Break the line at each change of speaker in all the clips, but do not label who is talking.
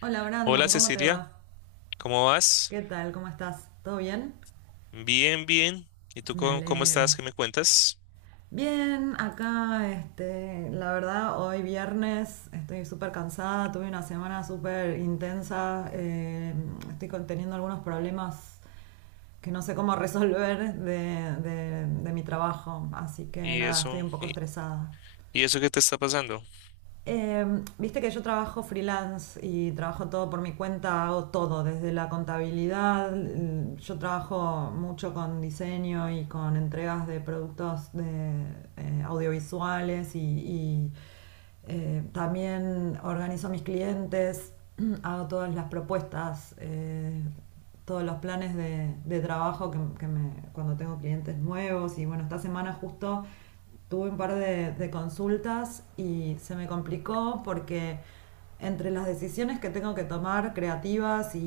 Hola
Hola
Brandon, ¿cómo te
Cecilia,
va?
¿cómo vas?
¿Qué tal? ¿Cómo estás? ¿Todo bien?
Bien, bien. ¿Y tú
Me
cómo estás?
alegro.
¿Qué me cuentas?
Bien, acá, la verdad, hoy viernes estoy súper cansada, tuve una semana súper intensa, estoy teniendo algunos problemas que no sé cómo resolver de mi trabajo, así que
¿Y
nada, estoy
eso?
un poco
¿Y,
estresada.
y eso qué te está pasando?
Viste que yo trabajo freelance y trabajo todo por mi cuenta, hago todo, desde la contabilidad, yo trabajo mucho con diseño y con entregas de productos de audiovisuales y también organizo mis clientes, hago todas las propuestas, todos los planes de trabajo que cuando tengo clientes nuevos y bueno, esta semana justo tuve un par de consultas y se me complicó porque entre las decisiones que tengo que tomar creativas y,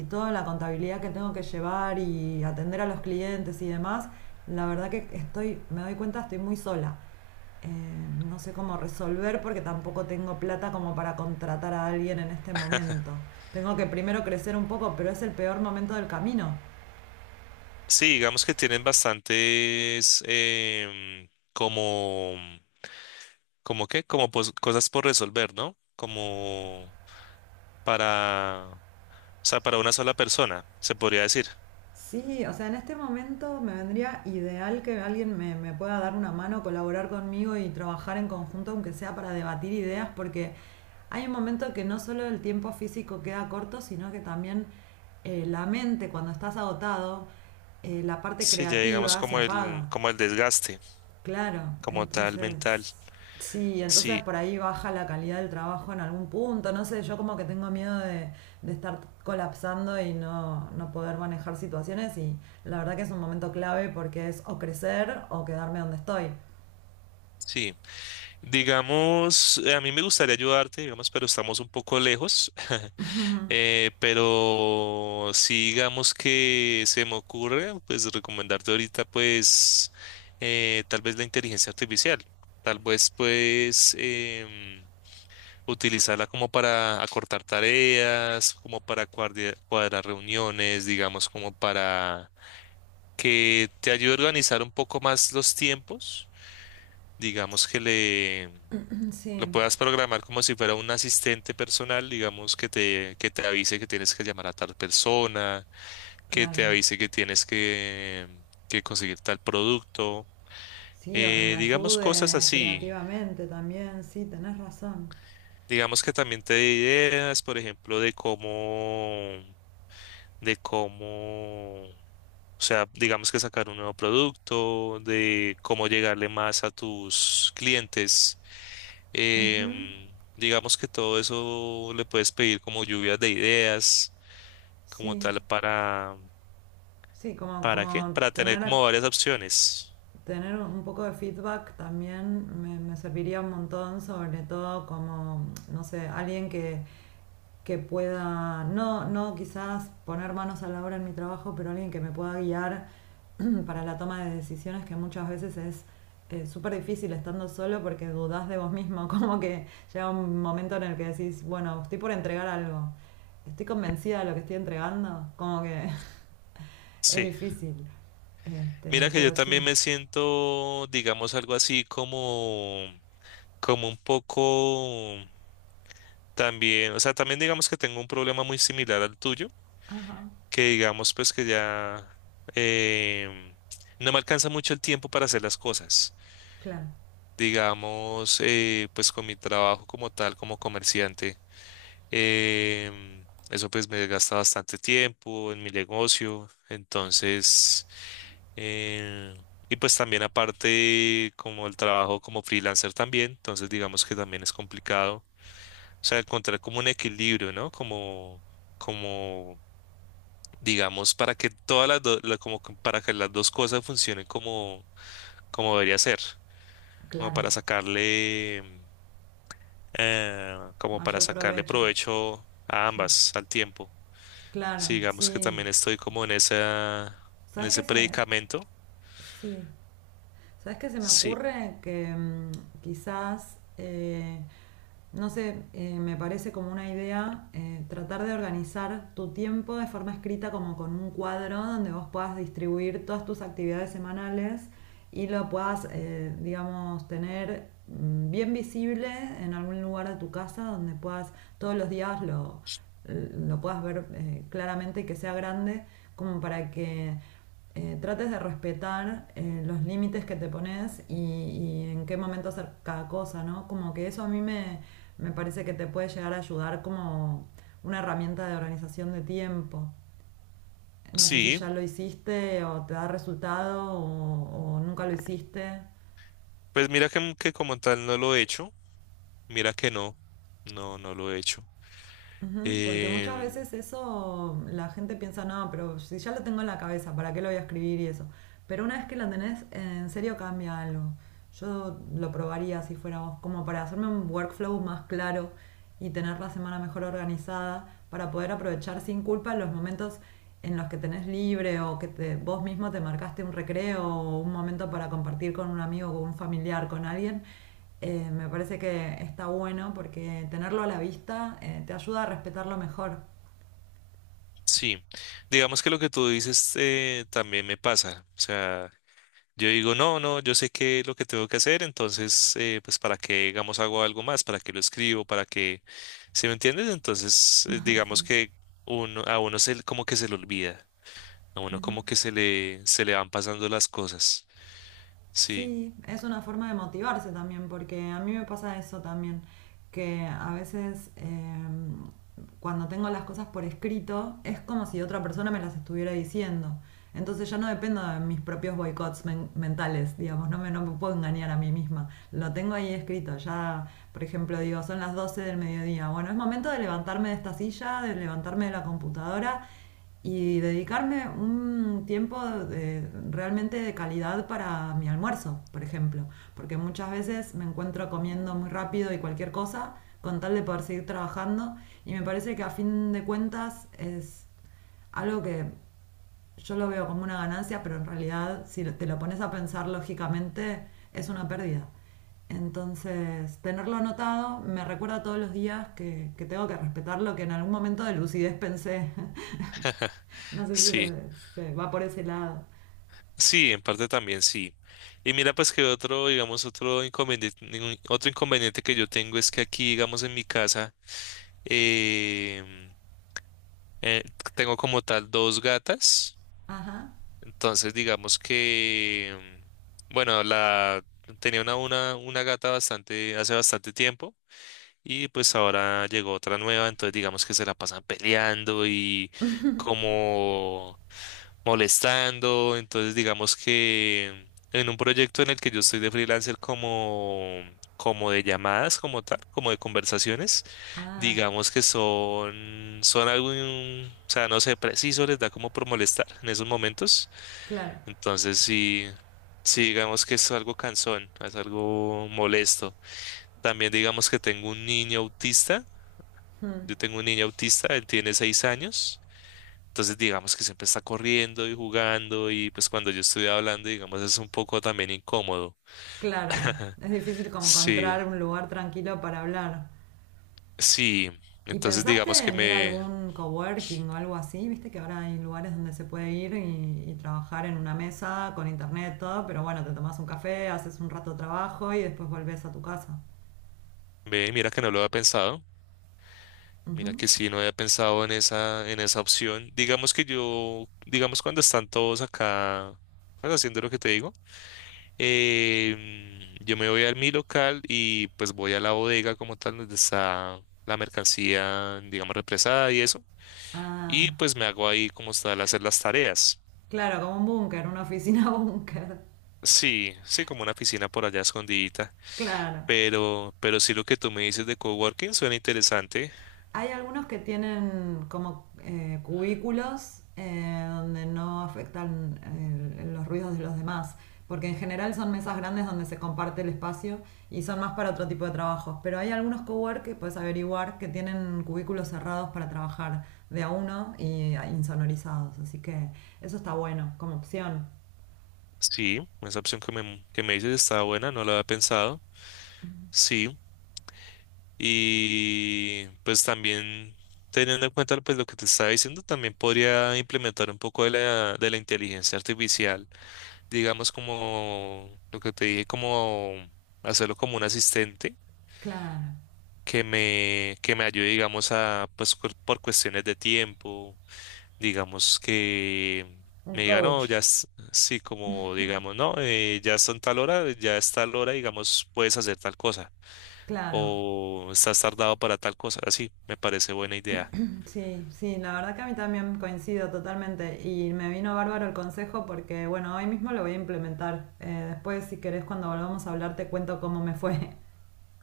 y toda la contabilidad que tengo que llevar y atender a los clientes y demás, la verdad que estoy, me doy cuenta, estoy muy sola. Eh, no sé cómo resolver porque tampoco tengo plata como para contratar a alguien en este momento. Tengo que primero crecer un poco, pero es el peor momento del camino.
Sí, digamos que tienen bastantes como, como qué, como cosas por resolver, ¿no? Como para, o sea, para una sola persona, se podría decir.
Sí, o sea, en este momento me vendría ideal que alguien me pueda dar una mano, colaborar conmigo y trabajar en conjunto, aunque sea para debatir ideas, porque hay un momento que no solo el tiempo físico queda corto, sino que también la mente, cuando estás agotado, la parte
Sí, ya digamos
creativa se apaga.
como el desgaste,
Claro,
como tal mental.
entonces, sí, entonces
Sí,
por ahí baja la calidad del trabajo en algún punto, no sé, yo como que tengo miedo de estar colapsando y no poder manejar situaciones y la verdad que es un momento clave porque es o crecer o quedarme donde estoy.
sí. Digamos, a mí me gustaría ayudarte, digamos, pero estamos un poco lejos. Pero sí, digamos que se me ocurre, pues recomendarte ahorita, pues, tal vez la inteligencia artificial. Tal vez, pues, utilizarla como para acortar tareas, como para cuadrar reuniones, digamos, como para que te ayude a organizar un poco más los tiempos. Digamos que le lo
Sí,
puedas programar como si fuera un asistente personal, digamos, que te avise que tienes que llamar a tal persona, que te
claro,
avise que tienes que conseguir tal producto.
sí, o que me
Digamos cosas
ayude
así.
creativamente también, sí, tenés razón,
Digamos que también te dé ideas, por ejemplo, de cómo, o sea, digamos que sacar un nuevo producto, de cómo llegarle más a tus clientes. Digamos que todo eso le puedes pedir como lluvias de ideas, como
sí,
tal,
sí, como,
¿para qué?
como
Para tener
tener
como varias opciones.
tener un poco de feedback también me serviría un montón, sobre todo como, no sé, alguien que pueda, no, no quizás poner manos a la obra en mi trabajo, pero alguien que me pueda guiar para la toma de decisiones que muchas veces es súper difícil estando solo porque dudás de vos mismo, como que llega un momento en el que decís, bueno, estoy por entregar algo, estoy convencida de lo que estoy entregando, como que es
Sí.
difícil,
Mira que yo
pero
también
sí,
me siento, digamos, algo así como, como un poco también, o sea, también digamos que tengo un problema muy similar al tuyo,
ajá,
que digamos pues que ya em, no me alcanza mucho el tiempo para hacer las cosas.
claro.
Digamos, pues con mi trabajo como tal, como comerciante. Eso pues me gasta bastante tiempo en mi negocio. Entonces, eh, y pues también aparte como el trabajo como freelancer también, entonces digamos que también es complicado. O sea, encontrar como un equilibrio, ¿no? Como, como, digamos, para que todas las dos, como que para que las dos cosas funcionen como, como debería ser, como
Claro.
para sacarle, como para
Mayor
sacarle
provecho.
provecho a
Sí.
ambas al tiempo. Sí,
Claro,
digamos que
sí.
también estoy como en esa, en
¿Sabes
ese
qué se.?
predicamento.
Sí. ¿Sabes qué se me
Sí,
ocurre? Que quizás, no sé, me parece como una idea tratar de organizar tu tiempo de forma escrita como con un cuadro donde vos puedas distribuir todas tus actividades semanales y lo puedas, digamos, tener bien visible en algún lugar de tu casa donde puedas todos los días lo puedas ver claramente y que sea grande como para que trates de respetar los límites que te pones y en qué momento hacer cada cosa, ¿no? Como que eso a mí me parece que te puede llegar a ayudar como una herramienta de organización de tiempo. No sé si ya
sí,
lo hiciste o te da resultado o nunca lo hiciste.
pues mira que como tal no lo he hecho, mira que no, no, no lo he hecho.
Ujú. Porque muchas
Em,
veces eso la gente piensa, no, pero si ya lo tengo en la cabeza, ¿para qué lo voy a escribir y eso? Pero una vez que la tenés, en serio cambia algo. Yo lo probaría si fuera vos, como para hacerme un workflow más claro y tener la semana mejor organizada, para poder aprovechar sin culpa los momentos en los que tenés libre o que vos mismo te marcaste un recreo o un momento para compartir con un amigo, con un familiar, con alguien me parece que está bueno porque tenerlo a la vista te ayuda a respetarlo mejor.
sí, digamos que lo que tú dices también me pasa, o sea, yo digo, no, no, yo sé qué es lo que tengo que hacer, entonces, pues para qué, digamos, hago algo más, para qué lo escribo, para qué, ¿sí me entiendes? Entonces, digamos
Sí.
que uno, a uno se, como que se le olvida. A uno como que se le van pasando las cosas. Sí,
Sí, es una forma de motivarse también, porque a mí me pasa eso también, que a veces cuando tengo las cosas por escrito es como si otra persona me las estuviera diciendo. Entonces ya no dependo de mis propios boicots mentales, digamos, no me puedo engañar a mí misma. Lo tengo ahí escrito, ya, por ejemplo, digo, son las 12 del mediodía. Bueno, es momento de levantarme de esta silla, de levantarme de la computadora y dedicarme un tiempo realmente de calidad para mi almuerzo, por ejemplo, porque muchas veces me encuentro comiendo muy rápido y cualquier cosa con tal de poder seguir trabajando y me parece que a fin de cuentas es algo que yo lo veo como una ganancia, pero en realidad si te lo pones a pensar lógicamente es una pérdida. Entonces, tenerlo anotado me recuerda todos los días que tengo que respetar lo que en algún momento de lucidez pensé. No sé si
sí,
se va por ese lado.
sí, en parte también sí. Y mira, pues que otro, digamos, otro inconveniente que yo tengo es que aquí, digamos, en mi casa, em, eh, tengo como tal dos gatas. Entonces, digamos que, bueno, la tenía una gata bastante, hace bastante tiempo. Y pues ahora llegó otra nueva, entonces digamos que se la pasan peleando y como molestando. Entonces, digamos que en un proyecto en el que yo estoy de freelancer como, como de llamadas, como tal, como de conversaciones,
Ah,
digamos que son, son algo, o sea, no sé, preciso, les da como por molestar en esos momentos.
claro,
Entonces, sí. Sí, digamos que es algo cansón, es algo molesto. También digamos que tengo un niño autista. Yo tengo un niño autista, él tiene 6 años. Entonces, digamos que siempre está corriendo y jugando y pues cuando yo estoy hablando, digamos, es un poco también incómodo.
claro. Es difícil como
Sí,
encontrar un lugar tranquilo para hablar.
sí.
¿Y
Entonces, digamos
pensaste
que
en ir a
me,
algún coworking o algo así? Viste que ahora hay lugares donde se puede ir y trabajar en una mesa con internet, todo, pero bueno, te tomas un café, haces un rato de trabajo y después volvés a tu casa.
ve, mira que no lo había pensado. Mira que sí, no había pensado en esa opción. Digamos que yo, digamos cuando están todos acá, pues, haciendo lo que te digo, yo me voy a mi local y pues voy a la bodega como tal donde está la mercancía, digamos, represada y eso. Y
Ah,
pues me hago ahí como tal hacer las tareas.
claro, como un búnker, una oficina búnker.
Sí, sí, como una oficina por allá escondidita.
Claro.
Pero sí lo que tú me dices de coworking suena interesante.
Hay algunos que tienen como cubículos donde no afectan los ruidos de los demás, porque en general son mesas grandes donde se comparte el espacio y son más para otro tipo de trabajos. Pero hay algunos cowork que puedes averiguar que tienen cubículos cerrados para trabajar de a uno y insonorizados, así que eso está bueno como opción.
Sí, esa opción que me dices está buena, no la había pensado. Sí, y pues también teniendo en cuenta pues lo que te estaba diciendo, también podría implementar un poco de la inteligencia artificial. Digamos como lo que te dije, como hacerlo como un asistente
Claro,
que me ayude, digamos, a, pues por cuestiones de tiempo, digamos que
un
me diga, no,
coach,
ya, sí, como digamos, no, ya son tal hora, ya es tal hora, digamos, puedes hacer tal cosa
claro.
o estás tardado para tal cosa, así, me parece buena idea.
Sí, sí, la verdad que a mí también coincido totalmente y me vino bárbaro el consejo porque, bueno, hoy mismo lo voy a implementar. Después, si querés, cuando volvamos a hablar, te cuento cómo me fue.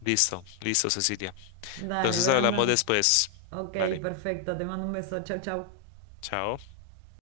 Listo, listo, Cecilia.
Dale,
Entonces hablamos
Brandon.
después.
Ok,
Vale,
perfecto, te mando un beso, chau, chau.
chao.